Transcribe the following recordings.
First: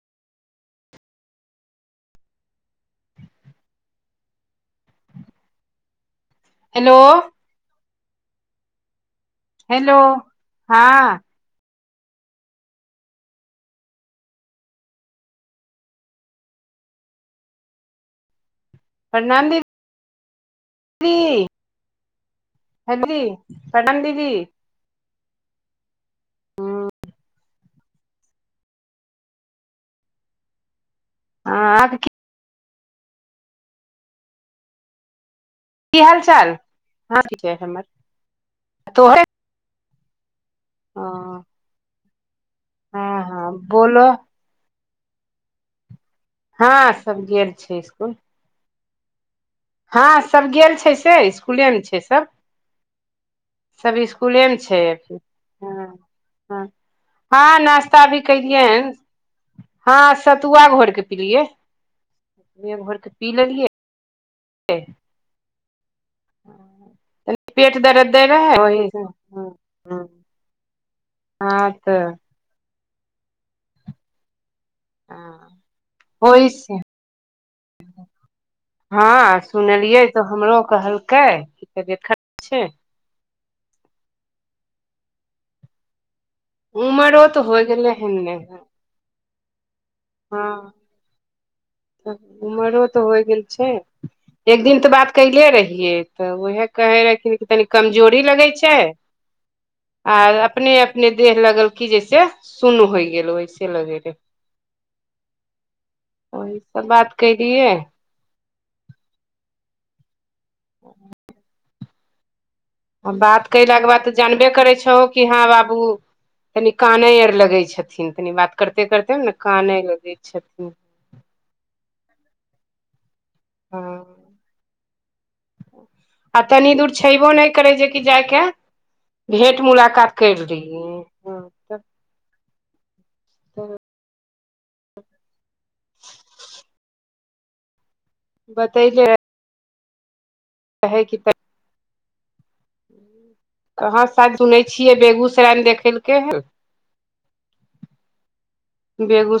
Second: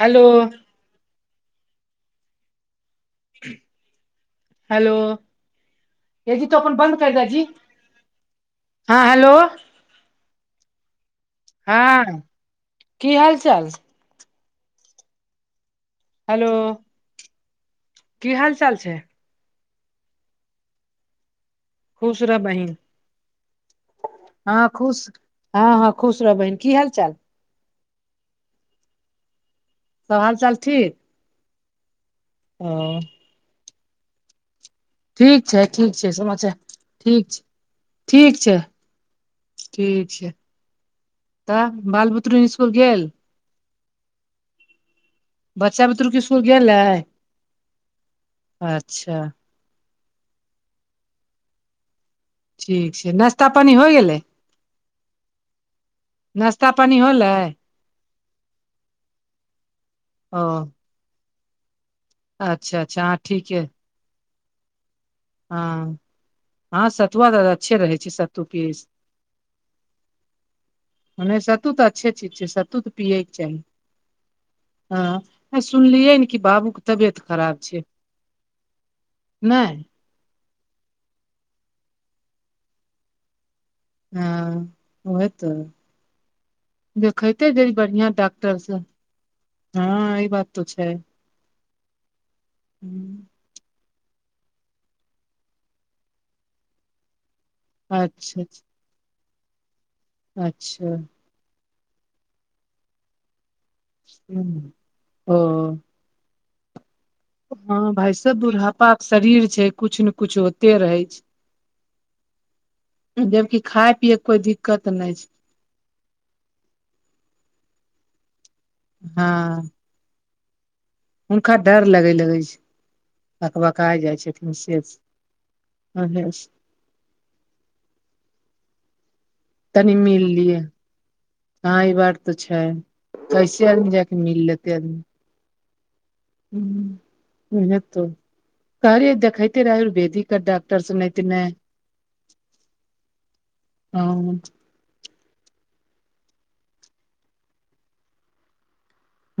hello hello ए जी तो अपन हेलो बन्द कर द जी हँ हेलो हेलो हँ हँ की हाल चाल हेलो की हाल चाल छै प्रणाम दी दी खुश रह बहिन हे जी प्रणाम दीदी हँ खुश हँ हँ खुश रह बहिन की हाल चाल सब हाल चाल ठीक हँ आब कियै ओ ठीक छै ठीक की छै हाल चाल समाचार ठीक छै ठीक छै तोहर ठीक छै हँ तऽ बाल बुतरू इस्कुल गेल बोलऽ बच्चा भुतरूक स्कुल गेलै हँं सब गेल छै इसकुल अच्छा हँ सब गेल छै से इसकुलेमे छै सभ ठीक छै नाश्ता पानी होइ सब गेलै इसकुलेमे छै अभी हँ ह नाश्ता पानी होलै हँ नास्ता अभी कयलियै हन हँ ओ सतुआ घोइर के पिलियै सतुए अच्छा घोर अच्छा के हँ पी ठीके लेलियै हँ हँ सतुआ तऽ पेट अच्छे रहै छै दरद दै सतू रहै पीयै से ओहि हँ हँ, नहि सत्तू तऽ अच्छे चीज छै सत्तू तऽ पियैके चाही हँ आ सुनलियै ने कि ओहिस बाबूके तबियत खराब छै हँ नहि सुनलियै तऽ हमरो कहलकै जे खराब छै हँ ओहे तऽ उमरो देखय तऽ ते होइ जनि गेलै बढ़िया हन ने डॉक्टरसँ हँ ई बात तऽ छै उमरो तऽ होइ गेल छै एक दिन तऽ बात कैले रहियै तऽ उहे कहे रहथिन की तनी कमजोरी अच्छा लगै छै आ अपने अच्छा अपने देह लगल की जैसे सुन होइ गेल वैसे लगे रहय ह ओह सब बात कै हँ भाय सब बुढ़ापा के शरीर छै किछु ने कुछ होते रहै छै आ बात जबकि कयलाके खाय बाद तऽ पियैके कोइ जानबे करै दिक्कत छहो नहि कि छै हँ बाबू कनि कानै आर लगै छथिन तनी बात करते करिते ने हँ काने लगै छथिन हुनका डर लगे लगै छै बकबकाय हँ जाइ छथिन से आ तनी दूर छयबो नहि करै छै कि जायके भेंट तनी मुलाकात मिल कर लियै लि हऽ हँ ई बात तऽ छै कैसे तऽ आदमी जाके मिल लेतै आदमी [inaudible] [unintelligible] तर बतैले सुने थिने हाँ सायल सुनै छै छियै बेगूसरायमे देखेलके हन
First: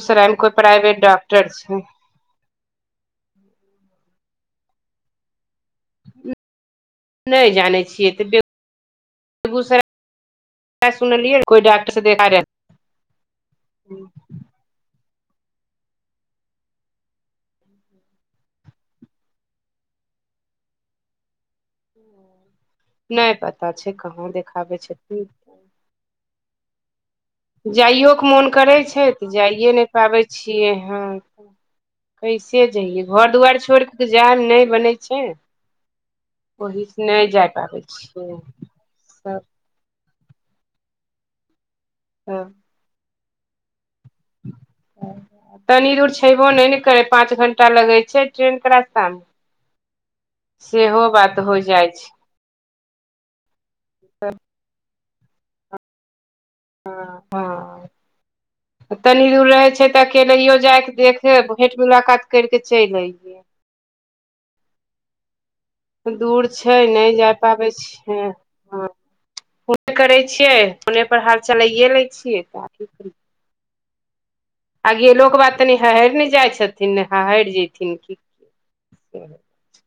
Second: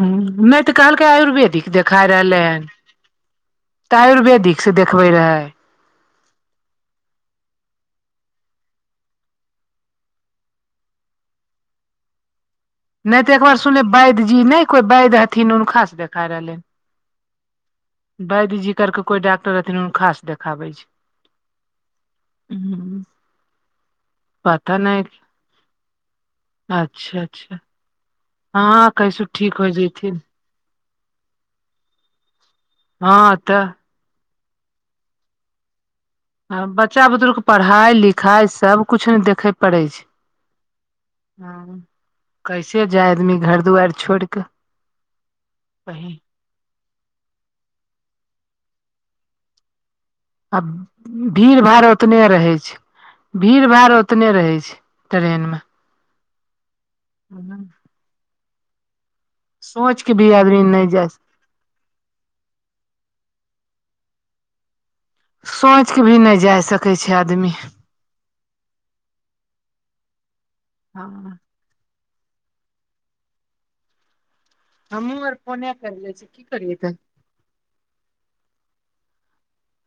ह कोइ नहि तऽ प्राइवेट कहलकै डॉक्टर आयुर्वेदिक छै देखाय रहलै हन तऽ आयुर्वेदिक से देखबे रहै नहि जानै छियै तऽ बेगूसराय सुनलियै कोइ डॉक्टरसँ देखा यऽ दे रहे नहि तऽ एकबार सुनलेै वैद्य जी नहि कोइ वैद्य हथिन हुनकासँ देखा रहलैनि वैध जी करके कोइ डॉक्टर रहथिनक हुनका स देखाबै छै नहि पता छै कहाँ पता देखाबै नहि छथिन अच्छा अच्छा जाइयो के मोन करे हँ छै कैसो तऽ ठीक हो जाइए नहि जयथिन पाबैत छै छियै हँ कैसे जइये हँ घर दुआरि तऽ छोड़ कऽ जाइब नहि बनै छैने हॅं बच्चा बुतरु के पाबै पढ़ाई छियै लिखाई सब कुछु ने सब देखे पड़े छै तऽ कैसे जाय आदमी घर दुआरि छोड़ि तनी दूर छयबो नहि ने करै पाँच घंटा लगै छै ट्रेनके रास्तामे आब हो भीड़ भाड़ जाइ छै उतने रहै छै भीड़ भाड़ ओतने रहे छै ट्रेन मे हाँ हँ तनी दूर रहै छै सोचि तऽ कऽ भी अकेलैयो आदमी नहि जायकेऽ जाय देखे लेब भेट मुलाकात करि के चलि एब सात [unintelligible] दूर छै नहि जाय पाबै छिये हँ फोन करै छियै फोने हँ पर हाल चलाइए लैए छियै अब की करी आगे हमहूँ आर लोक बात फोने तनि करि लै हहरि छी ने की जाइ करियै छथिन तऽ ने हहरि जायथिन की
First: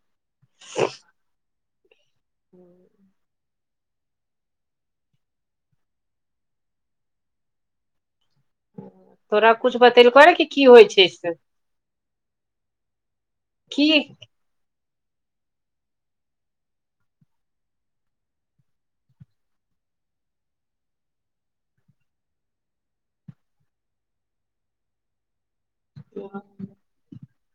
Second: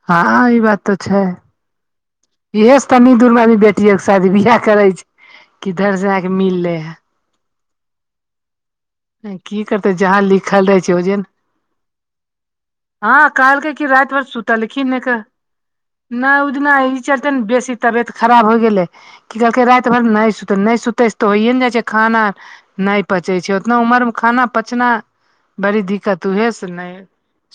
हँ ई बात तऽ छै इहे से तनी दूर मे आदमी बेटियो के शादी बियाह करे छै किधर से आके मिल ले है तोरा की कुछ करतै जहाँ बतेलको रे कि की लिखल रहै होइ छै ओजेन से हँ कहलके की कि राति भर सुतलिखिन ने क ऽ नहि दिना ई चलते ने बेसी तबियत खराब हो गेलै की कहलकै राति भरि नहि सुतै नहि सुतै तऽ होइए न जाइ छै खाना नहि पचै छै उतना उमर मे खाना पचना बड़ी दिक्कत उहै सऽ नहि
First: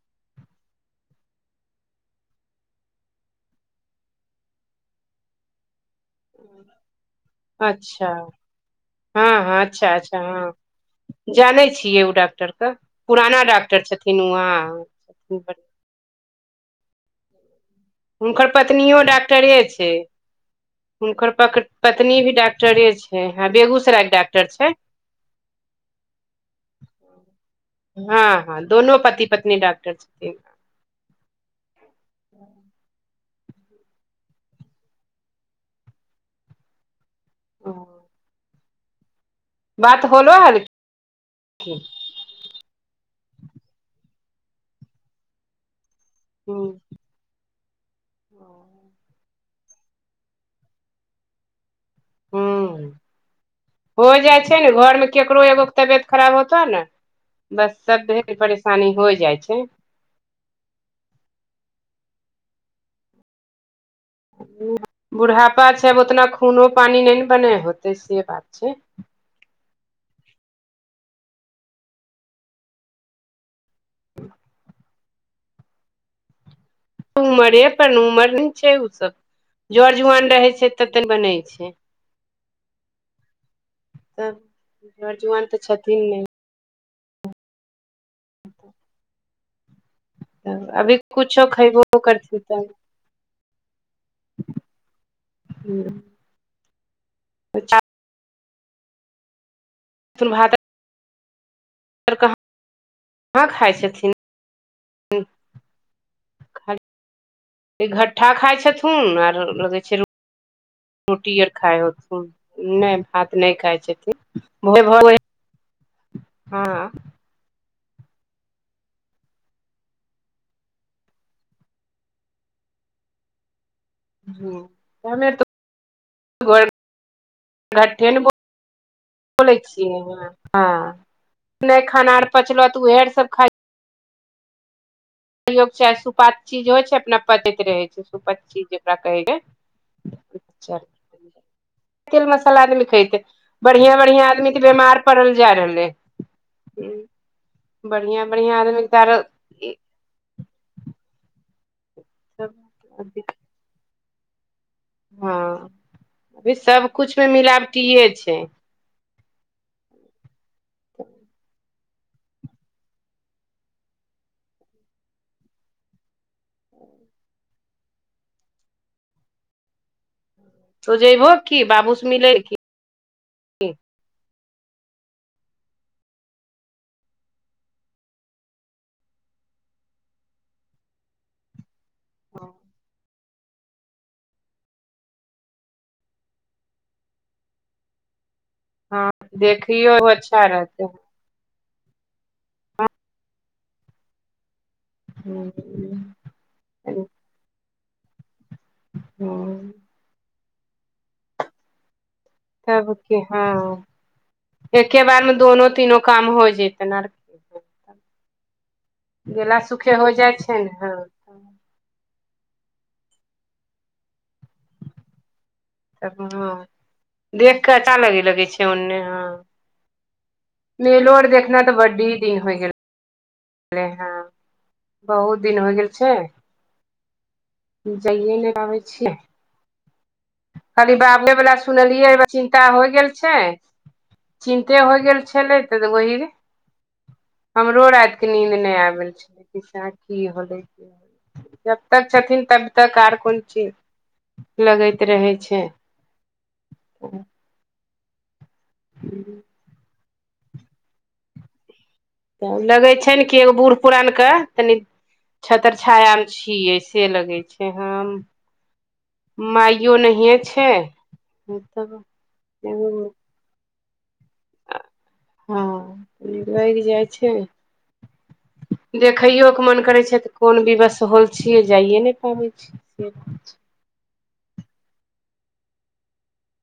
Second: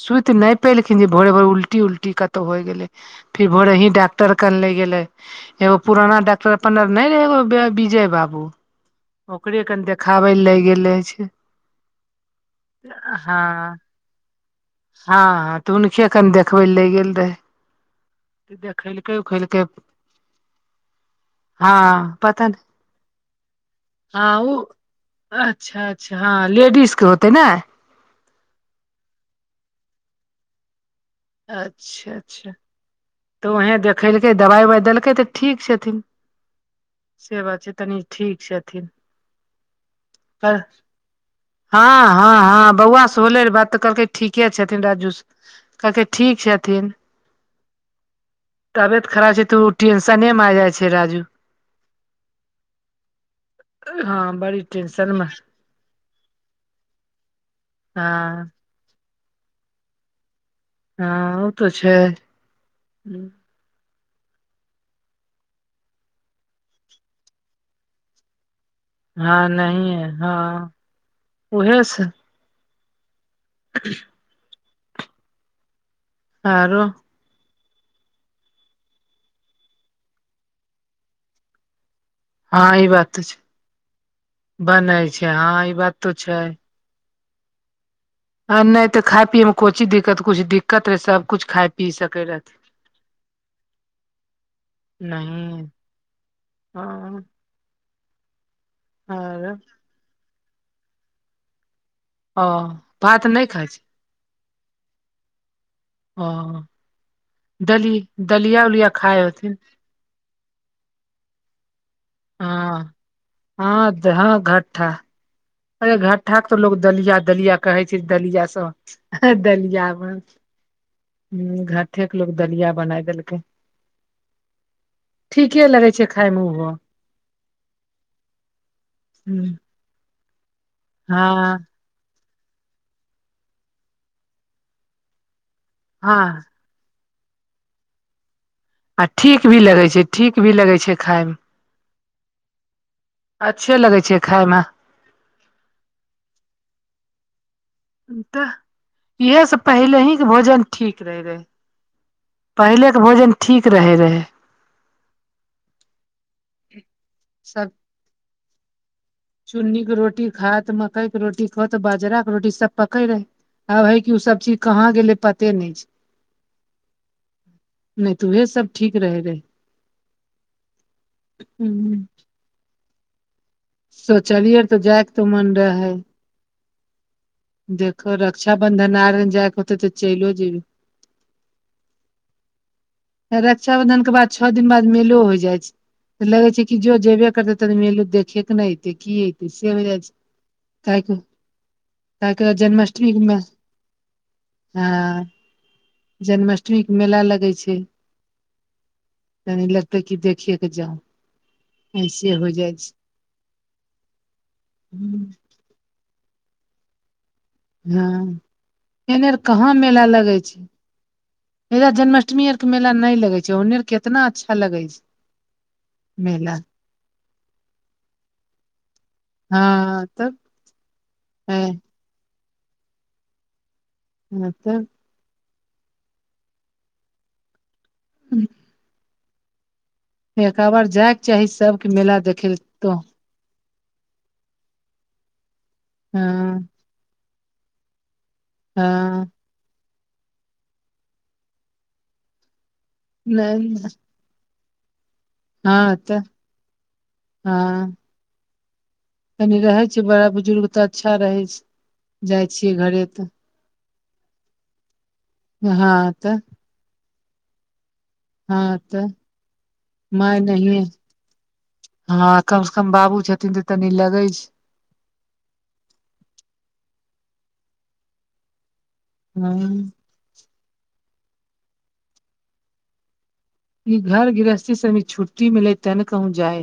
सुति नहि पलखिन जे भोरे भोर उल्टी उल्टी कतहु होइ गेलै फिर भोरे ही डॉक्टर कन ले गेले एगो पुराना डॉक्टर अप नहि रहे एगो अच्छा विजय बाबू [inaudible] हँ हँ कन अच्छा अच्छा देखाबै लए हँ ले गेल रहे छै जानै छियै ओ डॉक्टर के पुराना हँ डॉक्टर छथिन किनुआ हँ ह तऽ हुनके कनि देखबै ले गेल रहय हुनकर पत्नियो डॉक्टरे छै हुनकर प हँ पत्नी भी पता नहि डॉक्टरे छै हँ बेगुसराय हँ उ अच्छा अच्छा हँ लेडीज के होतै ने हँ हँ दोनो पति पत्नी डाॅक्टर छथिन अच्छा अच्छा तऽ उहें देखेलकै दवाई उवाई देलकै तऽ ठीक छथिन से बात छै तनी ठीक छथिन बात होलो कर हलखिन हँ हँ हँ हँ बौआ से होले रहै बात तऽ कहलकै ठीके छथिन राजू कहलकै ठीक छथिन ह [unintelligible] तबियत खराब छै तऽ ओ टेंसनमे आ जाइ छै राजू ह्म हो हँ जाइ छै बड़ी ने घरमे टेंशन मे केकरो एगोके तबियत खराब होतऽ ने बस सभे के हँ परेशानी हो जाइ छै हँ ओ तऽ छै बुढ़ापा छै आब ओतना खूनो पानि नहि ने बनेै होतै से बात छै हँ नहि हँ उहे से [inaudible] आरो उमरे अपन उमर नहि छै ओ सब जर जुआन रहै छै ते बनै छै हँ ई बात तऽ छै तब बनै जर छै हँ जुआन तऽ ई बात छथिन तऽ नहि छै हँ नहि तऽ खाय पियएमे को चीज दिक्कत कुछ तब दिक्कत अभी रहै सबकुछ कुछो खाय खयबो पी सकै करथिन रहथि नहि हँ तऽ च [unintelligible] हँ [unintelligible] सुन भाता [unintelligible] ओ भात नहि कहाँ खाइ छै छथिन ओ खाली दली घट्ठा खाइ दलिया उलिया छथुन खाय आर होथिन लगै छै रोटी आर खाइ हो हँ नहि भात नहि खाइ हँ हँ छथिन भोरे घट्ठा भो अरे घट्ठाक तऽ लोग दलिया दलिया कहै छै दलिया सब दलियामे हँ घट्ठे के लोग दलिया बनाय देलकै हमे ठीके लगै छै खायमे तऽ ओहो हूंम्म ज हँ [unintelligible] हँ नहि खाना आर पचलो तऽ उहेर सब खा सयोग चाहे सुपच चीज हो छै अपना पतैत रहे छै सुपच चीज आ कहै ठीक भी लगे छै ठीक भी लगै छै खायमे तेल मसाला आदमी खेतै अच्छे बढ़ियाँ लगै छै बढ़ियाँ आदमी खायमे तऽ बीमार पढ़ल जा रहलै हँ तऽ इएहसँ पहिले हीके भोजन ठीक रहैत रहै पहिलेके भोजन ठीक रहे रहै हँ अभी सबकुछुमे सब मिलावटिये छै चुन्नी के रोटी खात मकइ के रोटी खात तऽ बाजरा के रोटी सब पकै रहे आब हे क ओ सब चीज कहाँ गेले पते नहि छै नहि तऽ वह सब ठीक रहे तो जैबहो कि रहे बाबूस मिलै की सोचलियै तऽ जायके मन रहे देखो रक्षाबंधन आर जाइके होतै तऽ चलियो जेबी हँ [inaudible] रक्षााबंधनक के बाद छौ दिन बाद मेलो होइ जाइ छै तऽ लगे छै कि जो जेबे करते तनी मेलौ देखे के नेै ए हँ की तऽ से हो देखियौ जाइ अच्छा रहतै छै क काहेकि जन्माष्टमीमे हँ जन्माष्टमी के मेला लगै छै तनी तब लगते को देखि के जाउ ऐसे होइ तबके हँ एके बार मे दोनो तीनों काम हो जेतै आर हँ एने आर गेला कहाँ सुखे मेला हो जाइ लगै छै ने हँ इ जन्माष्टमी आर के मेला न लगे छै ओन्ने आर केतना अच्छा लगै छै तब मेला हँ देख कऽ अच्छा लगे छै ओन्ने हँ हँ तब मेलो आर देखना तऽ हँ बडी दिन होइ गेल ले हँ तब बहुत दिन होइ गेल छै जाइए नहि पाबै छियै एक बार खाली जायके बाबे चाही वला सबके सुनलियै मेला देखे ल चिन्ता हो तो गेल चिन्ते हो गेल छलै तऽ वहि हँ हमरो राति के नींद नहि आबै हँ छै पिसाक की होलै जब तक छथिन तब तक आर कोन चीज नहि लगैत रहै छै हँ तऽ हँ कनि रहै छै बड़ा बुजुर्ग तऽ अच्छा रहै छै जाइ तऽ छियै लगै घरे छै ने तऽ कि एगो बूढ़ पुरान के तनि छतर हँ छाया मे तऽ छियै से लगै छै हम हँ तऽ माइयो नहि माय छै नहिये तब हँ कम से कम बाबू छथिन तऽ तनी लगै छै हँ लागि जाइ छै देखैयो के मन हँ करै छै तऽ कोन विवश होइ छियै जाइए नहि पाबै छियै से ई घर गृहस्थी से छुट्टी मिलै तब ने कहूं जाय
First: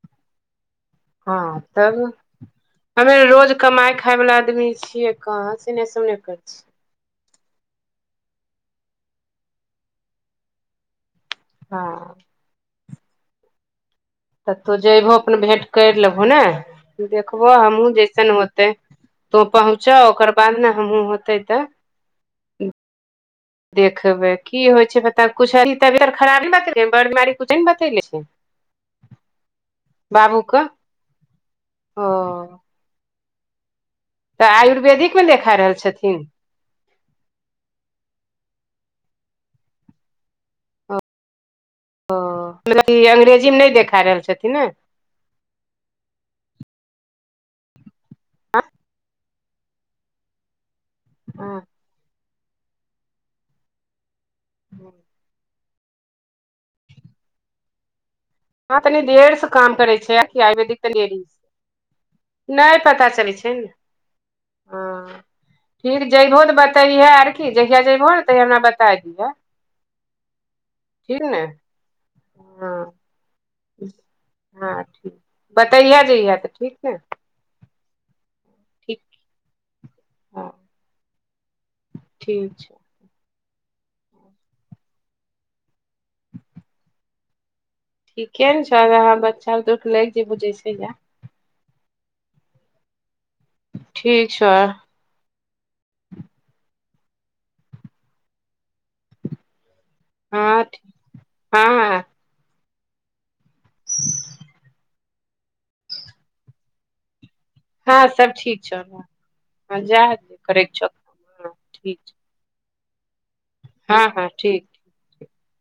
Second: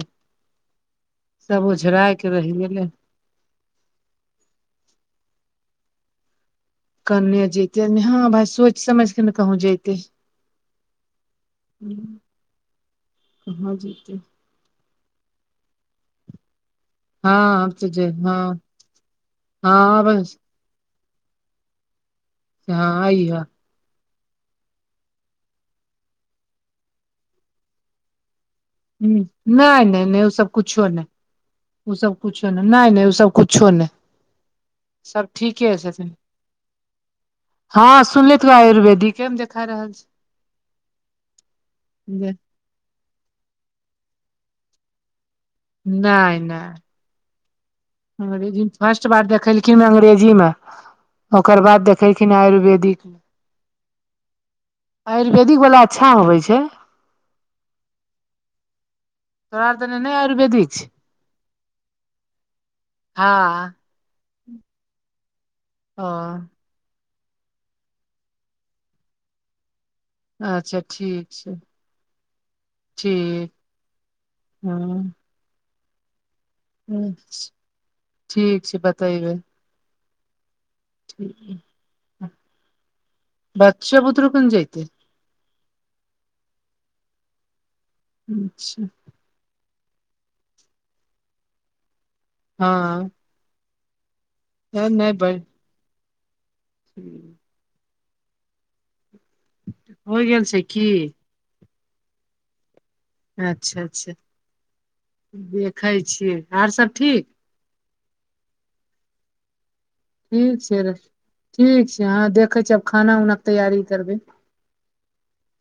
हँ सब तब ओझराय के रहि गेलै रोज कमाय खाय बाला आदमी छियै कहाँ से नहिने करथिन कने जेते हँ भाइ सोचि समझ के ने कहूँ जतै छियै हँ कहाँ जतै तऽ तू जयबहो अपन भेँट करि लेबहो ने देखबो हँ तऽ हमहुँ जे जैसन हँ होते तो पहुँच हँ ओकर बस बाद ने हमूँ होतय तऽ यहां आइह देखबै की होइ छै पता कुछ तबियत खराब ने बतेले बड़ बिमारी कुछ नै ने बतेले छै ह नहि नहि नहि ओ बाबू सब के कुछो नहि ओ सब कुछो नहि नहि नहि ओ सब कुछो नहि तऽ आयुर्वेदिक मे सब देखा रहल ठीके छथिन हँ सुनले त आयुर्वेदिके मे देखा रहल छै [inaudible] ओ ई अंग्रेजीमे नहि देखा रहल छथिन ने नहि नहि अंग्रेजी फर्स्ट बार देखेलखिन अंग्रेजी मे ओकर हँ बाद देखखिन आयुर्वेदिक आयुर्वेदिक वालला अच्छा होवे छै हँ तनी देर से तोरा काम आर करै दने नहि छै आ आयुर्वेदिक छै तनि देरी नहि पता चलै छै ने हँ ठीक हँ जैबहो तऽ ओ बतैहेऽ आर के जहिया जैबहो ने तहिया हमरा बताय दिहऽ अच्छा ठीक ने ह हू हँ ठीक बतैहै जैयहै तऽ ठीक ने ठीक छै बतेबै हँ ठीक ये ठीक छै अच्छह बदरू के नऽ जाइत ठीके ने छै अच्छा आब आहाँ बच्चा दुख लागि जेय बुझे छै या हँ ठीक छै बनैबै [unintelligible] होइ गेल छै हँ की हँ अच्छा अच्छा देखै छियै और सब ठीक हँ सब ठीक छै हँ जा ठीक करैके छै छौ र ठीक छै अहाँ देखै छी आब खाना उना तैयारी हँ करबै हँ ठीक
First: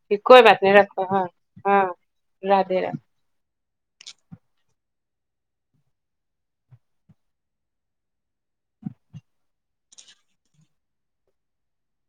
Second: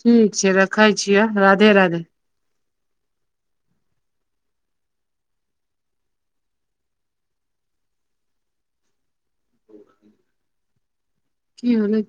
ठीक कोइ छै बात नहि रखै रखो छियै हँ राधे हँ राधे राधे राधे की भेलै